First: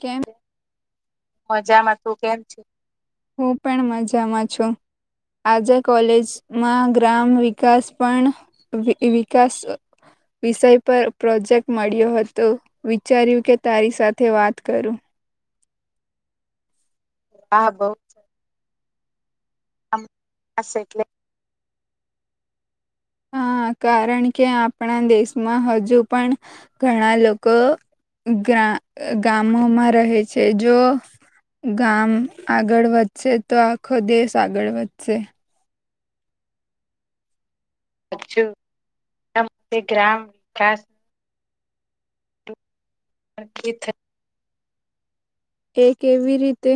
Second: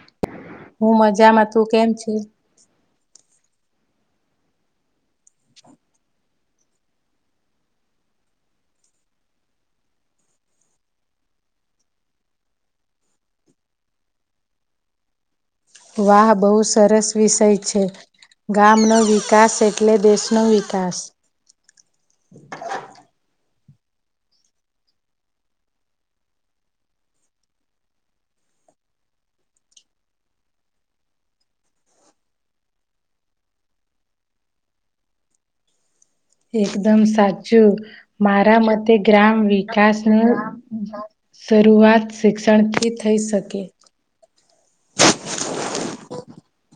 કેમ હું મજામાં તું મજામાં તું કેમ છે. હું પણ મજામાં છું. આજે કોલેજમાં ગ્રામ વિકાસ પણ વિકાસ વિષય પર પ્રોજેક્ટ મળ્યો હતો વિચાર્યું કે તારી સાથે વાત કરું. વાહ બહુ સરસ વિષય છે ગામનો વિકાસ એટલે દેશનો વિકાસ. એટલે હા કારણ કે આપણા દેશમાં હજુ પણ ઘણા લોકો ગા ગામોમાં રહે છે જો ગામ આગળ વધશે તો આખો દેશ આગળ વધશે. એકદમ સાચ હમ મારા મતે ગ્રામ વિકાસ નું શરૂઆત શિક્ષણથી થઈ શકે. એ કેવી રીતે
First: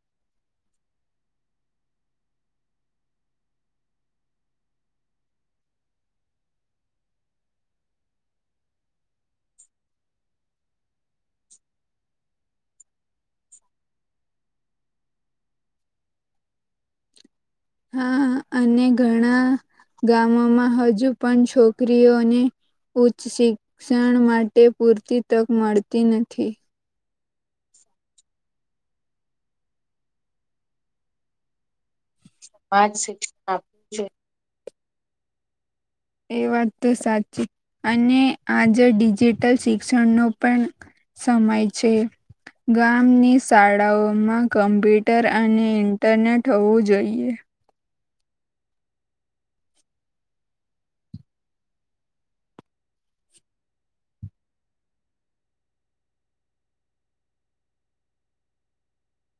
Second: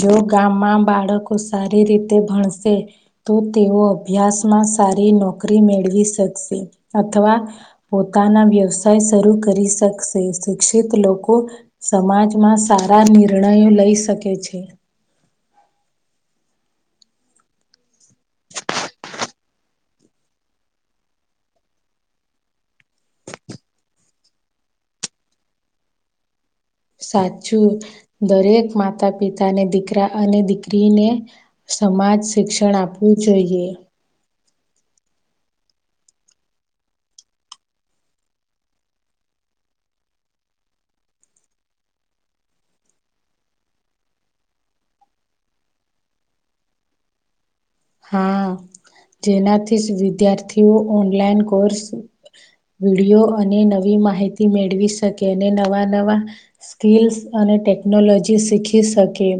જો ગામમાં બાળકો સારી રીતે ભણશે તો તેઓ અભ્યાસમાં સારી નોકરી મેળવી શકશે અથવા પોતાના વ્યવસાય શરૂ કરી શકશે શિક્ષિત લોકો સમાજમાં સારા નિર્ણયો લઈ શકે છે. [inaudible] હા અને ઘણા ગામોમાં હજુ પણ છોકરીઓને ઉચ્ચ શિક્ષણ માટે પૂરતી તક મળતી નથી. સાચું દરેક માતા પિતાને દીકરા અને દીકરીને સમાજ શિક્ષણ આપવું જોઈએ. એ વાત તો સાચી અને આજે ડિજિટલ શિક્ષણનો પણ સમય છે. ગામની શાળાઓમાં કમ્પ્યુટર અને ઇન્ટરનેટ હોવું જોઈએ. હા જેનાથી જ વિદ્યાર્થીઓ ઓનલાઈન કોર્સ વિડીયો અને નવી માહિતી મેળવી શકે અને નવા નવા સ્કીલ્સ અને ટેક્નોલોજી શીખી શકે.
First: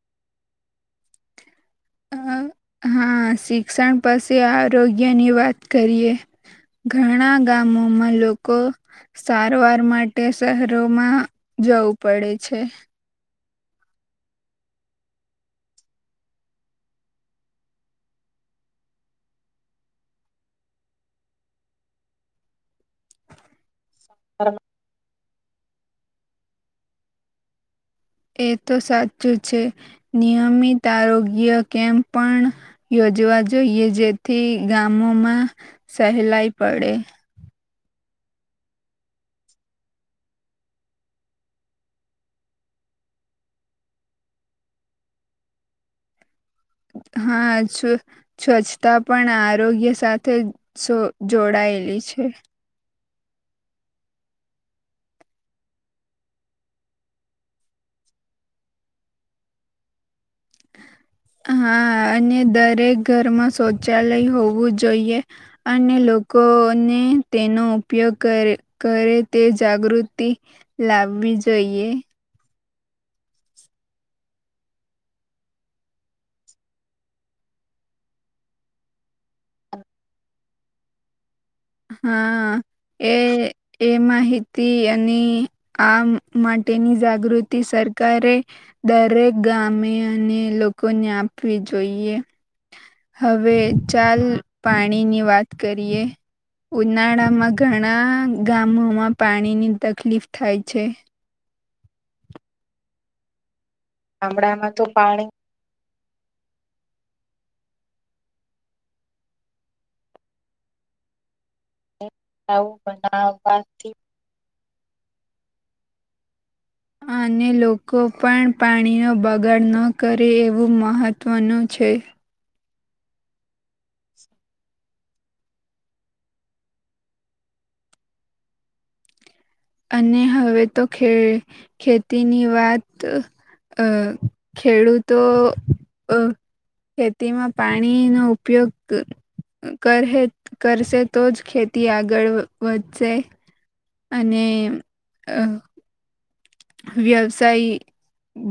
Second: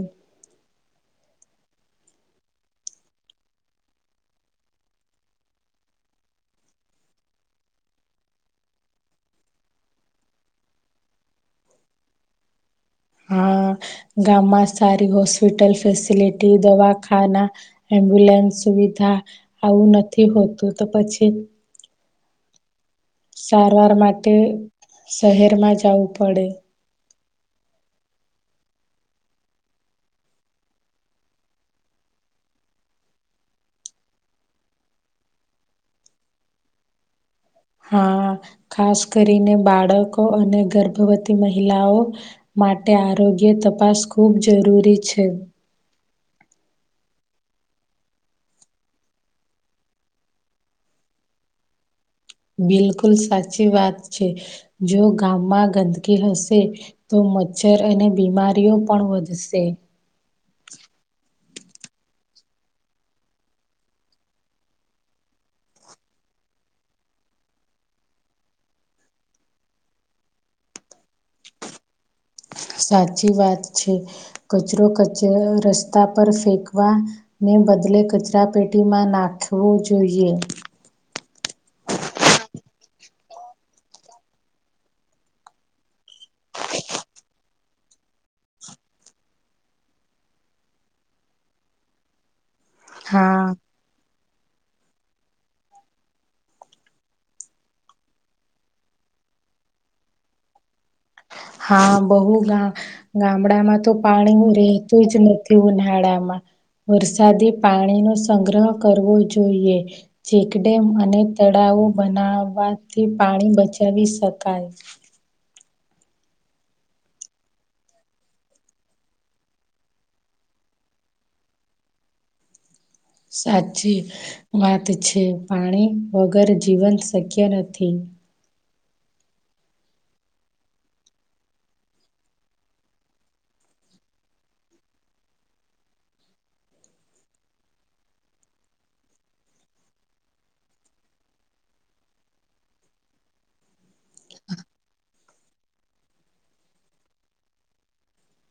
અહ હા શિક્ષણ પસી આરોગ્ય ની વાત કરીએ. ઘણા ગામોમાં લોકો સારવાર માટે શહેરોમાં જવું પડે છે. હા, ગામમા સારી હોસ્પિટલ ફેસિલટી દવાખાના એમ્બુ લાસ સુવિધા આવું નથી, હોતુ તો પછી સારવાર, માટે શહેરમા જવું પડે. એ તો સાચું છે, નિયમિત આરોગ્ય કેમ્પ પણ યોજ જવા જોઈએ, જેથી ગામોમા સહેલાઈ પડે. હા, ખાસ કરીને બાળકો અને ગર્ભવતી મહિલાઓ માટે માટે આરોગ્ય, તપાસ ખૂબ જરૂરી છે. [inaudible] હા, જ સ્વચ્છતા, પણ આરોગ્ય સાથે જો જોડાયેલી છે. બિલકુ કુલ સાચી વાત છે, જો ગામમાં ગંદકી હશે તો મચ્છર અને બીમારીઓ, પણ વધશે [inaudible] હા, અને દરેક ઘરમાં શૌચાલય હોવુ, જોઈએ અને લો લોકોને તેનો ઉપયોગ, કર કરે તે જાગૃતિ લાવ વિજોયે સાચી વાત છે, કચરો કચ રસ્તા પર ફેંકવાને બદલે કચરાપેટીમા, નાખવો જોઈએ હા. એ એ માહિતી, અને આ માટેની જાગૃતિ સર સરકારે દરેક ગામે, અને લોકોને આપવી જોઈએ. હા હવે, ચાલ પાણીની વાત કરીએ ઉનાળામા ઘણા ગામોમા, પાણીની તકલીફ થાય છે. હા, બહુ ગામ ગામડામા તો પાણી હુ રહેેતુ જ નથી ઉનાળામા. વરસાદી પાણી, નો સંગ્રહ કરવો જોઈએ ચેકડેમ અને તળાવો બનાવવાથી, પાણી બચાવી શકાય. અને લોકો, પણ પાણીનો બગાડ ન કરે એવુ મહત્વનુ છે. સાચી વાત છે, પાણી વગર જીવંત શક્ય નથી. [inaudible] અને હવે, તો ખે ખેતીની વાત અ ખેડૂતો અ ખેતીમા પાણી, નો ઉપયોગ કરહે કરશે, તો જ ખેતી આગળ વધશે અને અ વ્યવસાય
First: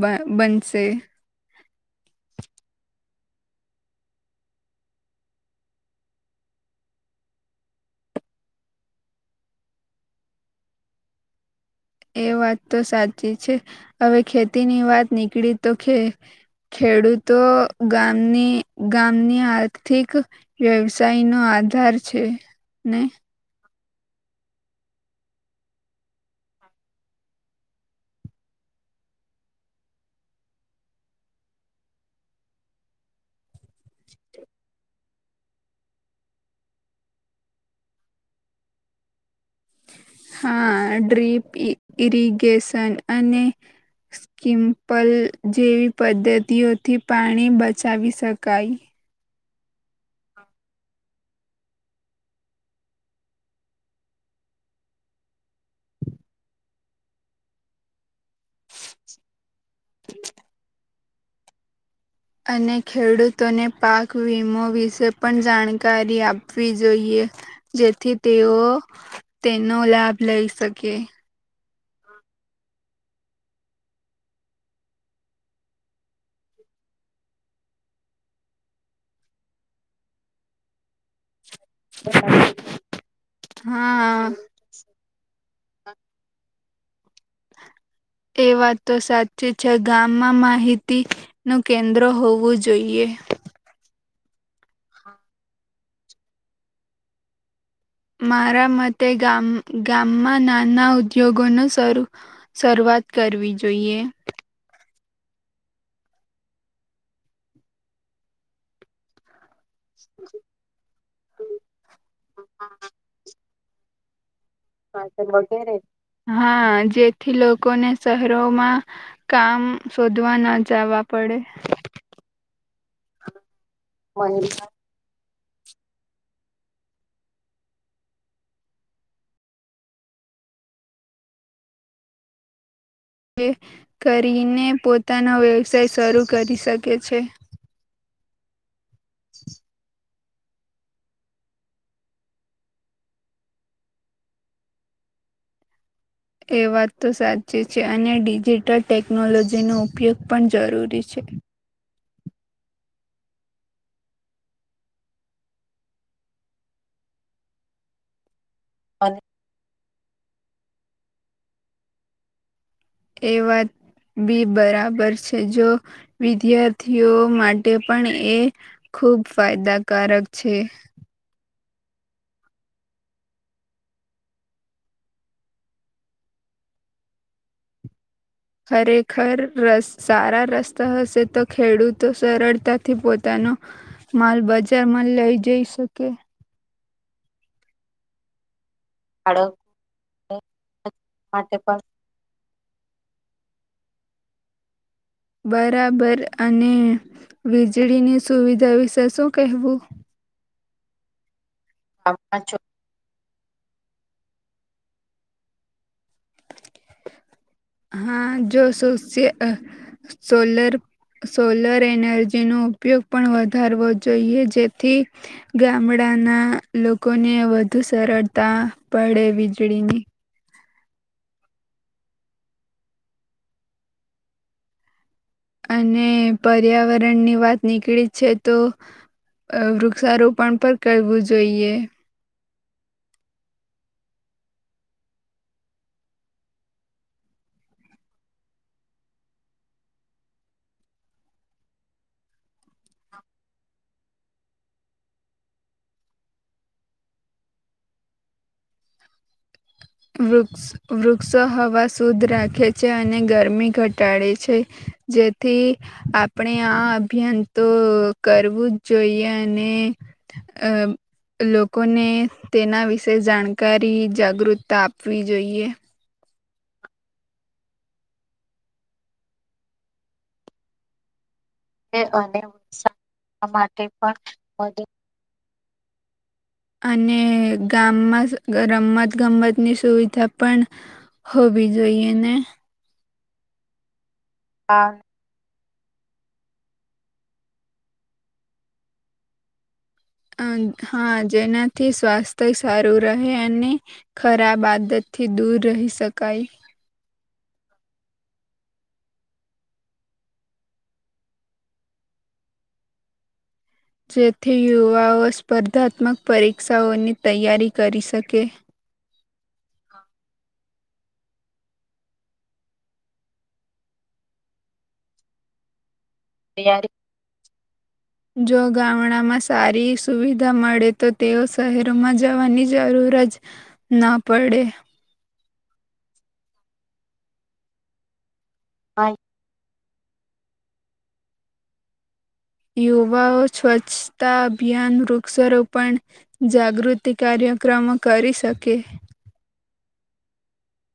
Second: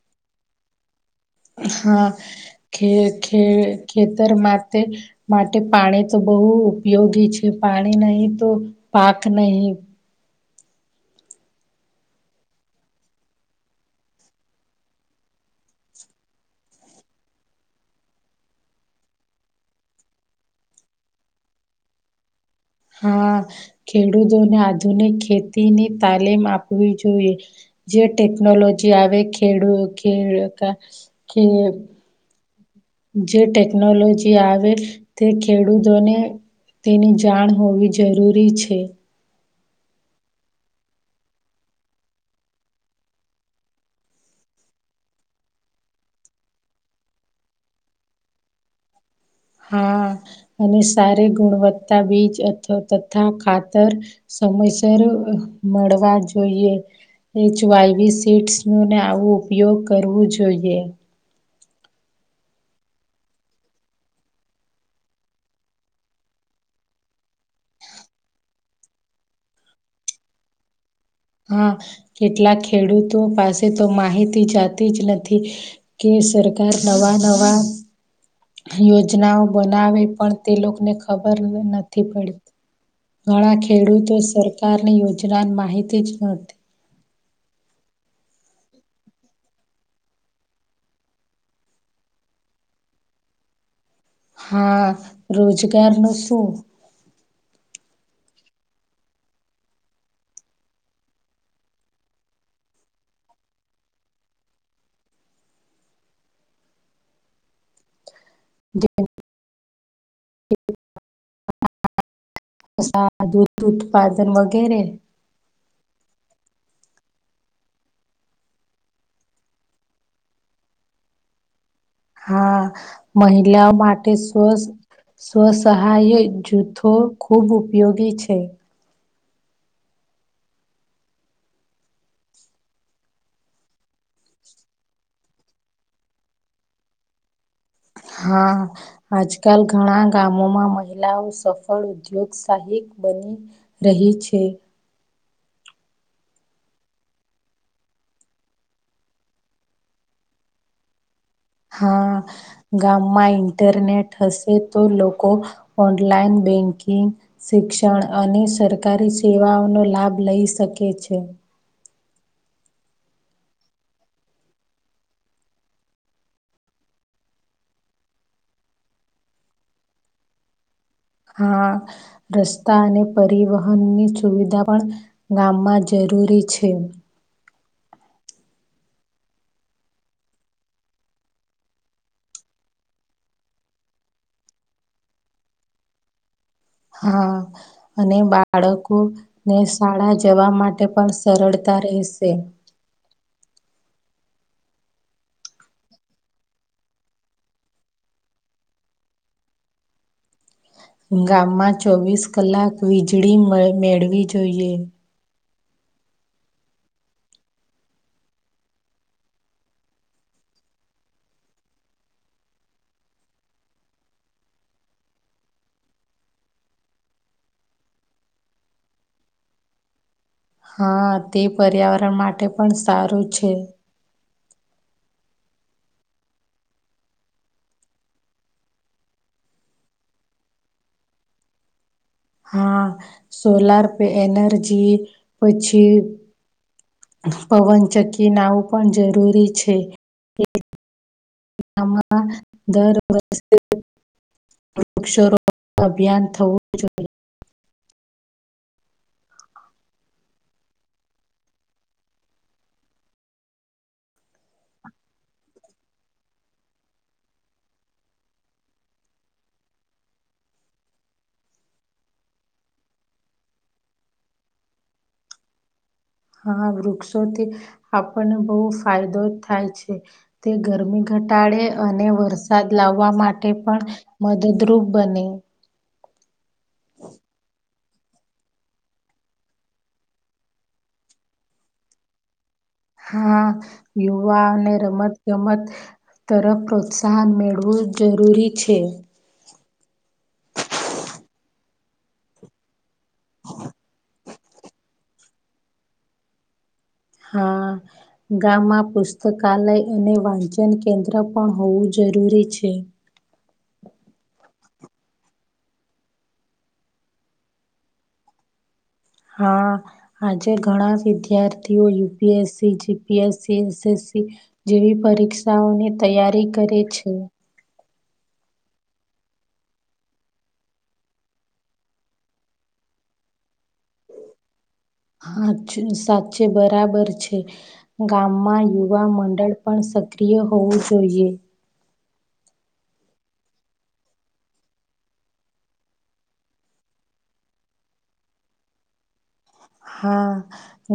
બન બનશે હા, ખે ખે ખેતર માટે માટે પાણી, તો બહુ બવ ઉપયોગી છે, પાણી નહી. તો પાક નહી એ વાત તો સાચી છે, હવે ખેતીની વાત નીકળી તો ખે ખેડૂતો ગામની ગામની આર્થિક, વ્યવસાય નો આધાર છે. ને હા ખેડૂતોને, આધુનિક ખેતીની તાલીમ આપવી જોઈએ, જે ટેકનોલોજી જે આવે, ખેડૂત ખેતી કે જે ટેકનોલોજી આવે, તે ખેડૂતોને તેની જાણ હોવી, જરૂરી છે. હા, ડ્રીપ ઇરિગેશન અને સ્કિમ્પલ જેવી પદ્ધતિઓથી, પાણી બચાવી શકાય. હા, અને સારી ગુણવત્તા બીજ, તથા ખાતર સમયસર મળવા જોઈએ, એચ વાયવી સીટ્સ ન ને આવુ ઉપયોગ કરવો જોઈએ. અને ખેડૂતોને પાક વીમો વિશે પણ જાણકારી આપવી જોઈએ. જેથી તેઓ તેનો લાભ લઈ શકે. હા કેટલાક ખેડૂતો પાસે તો માહિતી જતી જ નથી, કેસર નવા નવા યોજનાઓ બનાવે પણ તે લોકોને ખબર પર નથી પડતી. ઘણા ખેડૂતો હા. સરકારની યોજનાની માહિતી જ નહિ. [unintelligible] [inaudible] એ વાતો સાચી છે, ગામમાં માહિતીનું કેન્દ્ર હોવું જોઈએ. [unintelligible] [inaudible] હા રોજગાર નું શું? મારા મતે ગામમાં નાના ઉદ્યોગોનો શવાત વાત કરવી જોઈએ. જ [inaudible] દૂધ ઉત્પાદન વગ હા સર વગેરે હા જેથી લોકોને શહેરોમાં કામ શોધવા ન જવા. પડે. હા મહિલાઓ માટે સ્વસત સ્વસહાય જૂથો ખૂબ ઉપયોગી છે. જે કરીને પોતાનો વ્યવસાય શરૂ કરી શકે છે. હા આજ કાલ ઘણા ગામોમાં મહિલાઓ સફળ ઉદ્યોગશાહીક બની રહી છે. એ વાત તો સાચી છે, અને ડિજિટલ ટેકનોલોજીનો ઉપયોગ પણ જરૂરી છે. હા ગામમાં ઇન્ટરનેટ હશે તો લોકો ઓનલાઈન બેંકિગ શિક્ષણ અને સરકારી સેવાઓનો લાભ લઈ શકે છે. એ વાત બી બરાબર છે, જો વિદ્યાર્થીઓ માટે પણ એ ખૂબ ફાયદાકારક છે. હ રસ્તા અને પરિવહનની સુવિધા પણ ગામમાં જરૂરી પૂછ્યું. ખરેખર સારા રસ્તા હશે તો ખેડૂતો સરળતાથી પોતાના ન માલ બજારમાં લઈ જઈ શકે. હા અને બાળકોને શાળા જવા માટે પણ સરળતા રહેશે. બરાબર અને વીજળીની સુવિધા વિશે શું કહેવું. ગામમાં ચોવીસ કલાક વીજળી મેળવી જોઈએ. હા જો સો સોલર સોલર એનર્જી નો ઉપયોગ પણ વધારવો જોઈએ જેથી ગામડા ના લોકોને વધુ સરળતા પડે વીજળીની હા તે પર્યાવરણ માટે પણ સારું છે અને પર્યાવરણ ની વાત નીકળી છે તો અ વૃક્ષારોપણ પણ કરવું જોઈએ હા સોલાર પે એનર્જી પછી પવન ચકી નાવું પણ જરૂરી છે નામાં દર વર્ષે વૃક્ષરો અભિયાન થવું જોઈએ વૃક્ષ વૃક્ષો હવા શુદ્ધ રાખે છે અને ગરમી ઘટાડે છે જેથી આપણે આ અભિયાન તો કરવું જ જોઈએ અને અ લોકોને તેના વિશે જાણકારી જાગૃત તા આપવી જોઈએ હા વૃક્ષોથી આપણને બહુ ફાયદો થાય છે તે ગરમી ઘ ઘ ટાળે અને વરસાદ લાવવા માટે પણ મદદરૂપ બને [inaudible] અને ગામમાં રમત ગમતની સુવિધા પણ હોવી જોઈએ ને હા યુવાને રમત ગમત તરફ પ્રોત્સાહન મેળવું જરૂરી છે. અ હા જેનાથી સ્વાસ્થ્ય સારું રહે અને ખરાબ આદતથી દૂર રહી શકાય હા. ગામમાં પુસ્તકાલય અને વાંચન કેન્દ્ર પણ હોવું જરૂરી છે. જેથી યુવાઓ સ્પર્ધાત્મક પરીક્ષાઓની તૈયારી કરી શકે. હા આજે ઘણા વિદ્યાર્થીઓ યુપીએસસી જીપીએસસી એસએસસી જેવી પરીક્ષાઓને તૈયારી કરે છે. જો ગામડામાં સારી સુવિધા મળે તો તેઓ શહેરોમાં જવાની જરૂર જરૂર જ ના પડે સા સાચે બરાબર છે ગામમાં યુવા મંડળ પણ સક્રિય હોવું જોઈએ યુવાઓ સ્વચ્છતા અભિયાન વૃક્ષારોપણ જાગૃતિ કાર્યો ક્રમ કરી શકે હા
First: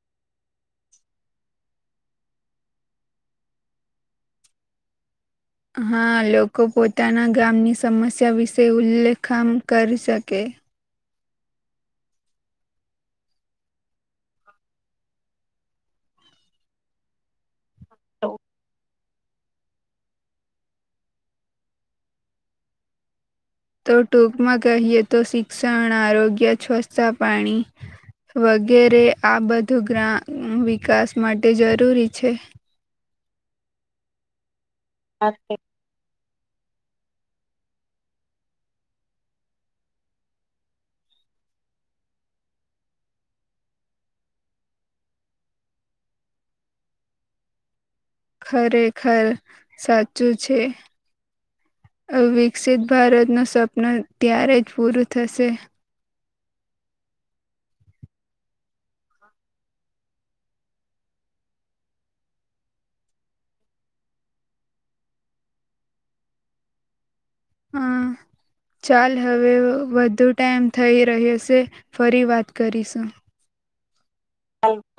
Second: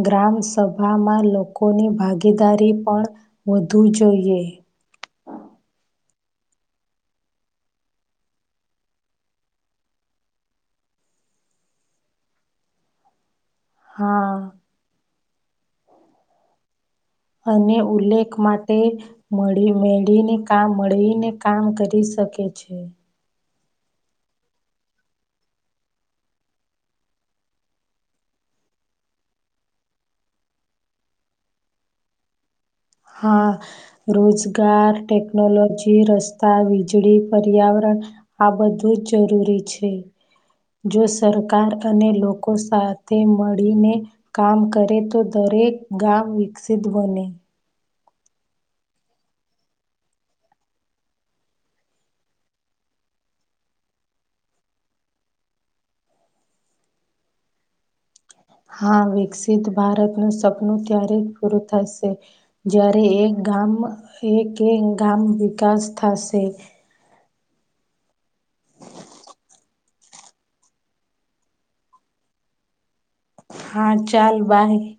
ગ્રામ સભામાં લોકોની ભાગીદારી પણ- વધુ જોઈએ હા લોકો પોતાના ગામની સમસ્યા વિશે ઉલ્લેખમ કરી શકે. હા. અને ઉલ્લેખ માટે મળી મેળીને કામ મળીને કામ કરી શકે છે. તો ટૂંકમાં કહીએ તો શિક્ષણ આરોગ્ય છવચ્છતા પાણી- વગેરે આ બધું ગ્રામ વિકાસ માટે જરૂરી છે. હા રોજગાર ટેક્નોલોજી રસ્ વીજળી પર્યાવરણ આ બધું જ જરૂરી છે જો સરકાર અને લોકો સાથે મળીને કામ કરે તો દરેક ગામ વિકસિત બને ખરેખર સાચું છે. અ વિકસિત ભારતનું સવપન ત્યારે જ પૂરું થશે હા વિકસિત ભારતનું સપનું ત્યારે પૂરું થશે જ્યારે એક ગામ એ ગામ વિકાસ થશે હા. ચાલ હવે વધુ ટાઈમ થઈ રહ્યોશે ફરી વાત કરીશું. હા ચાલ બાય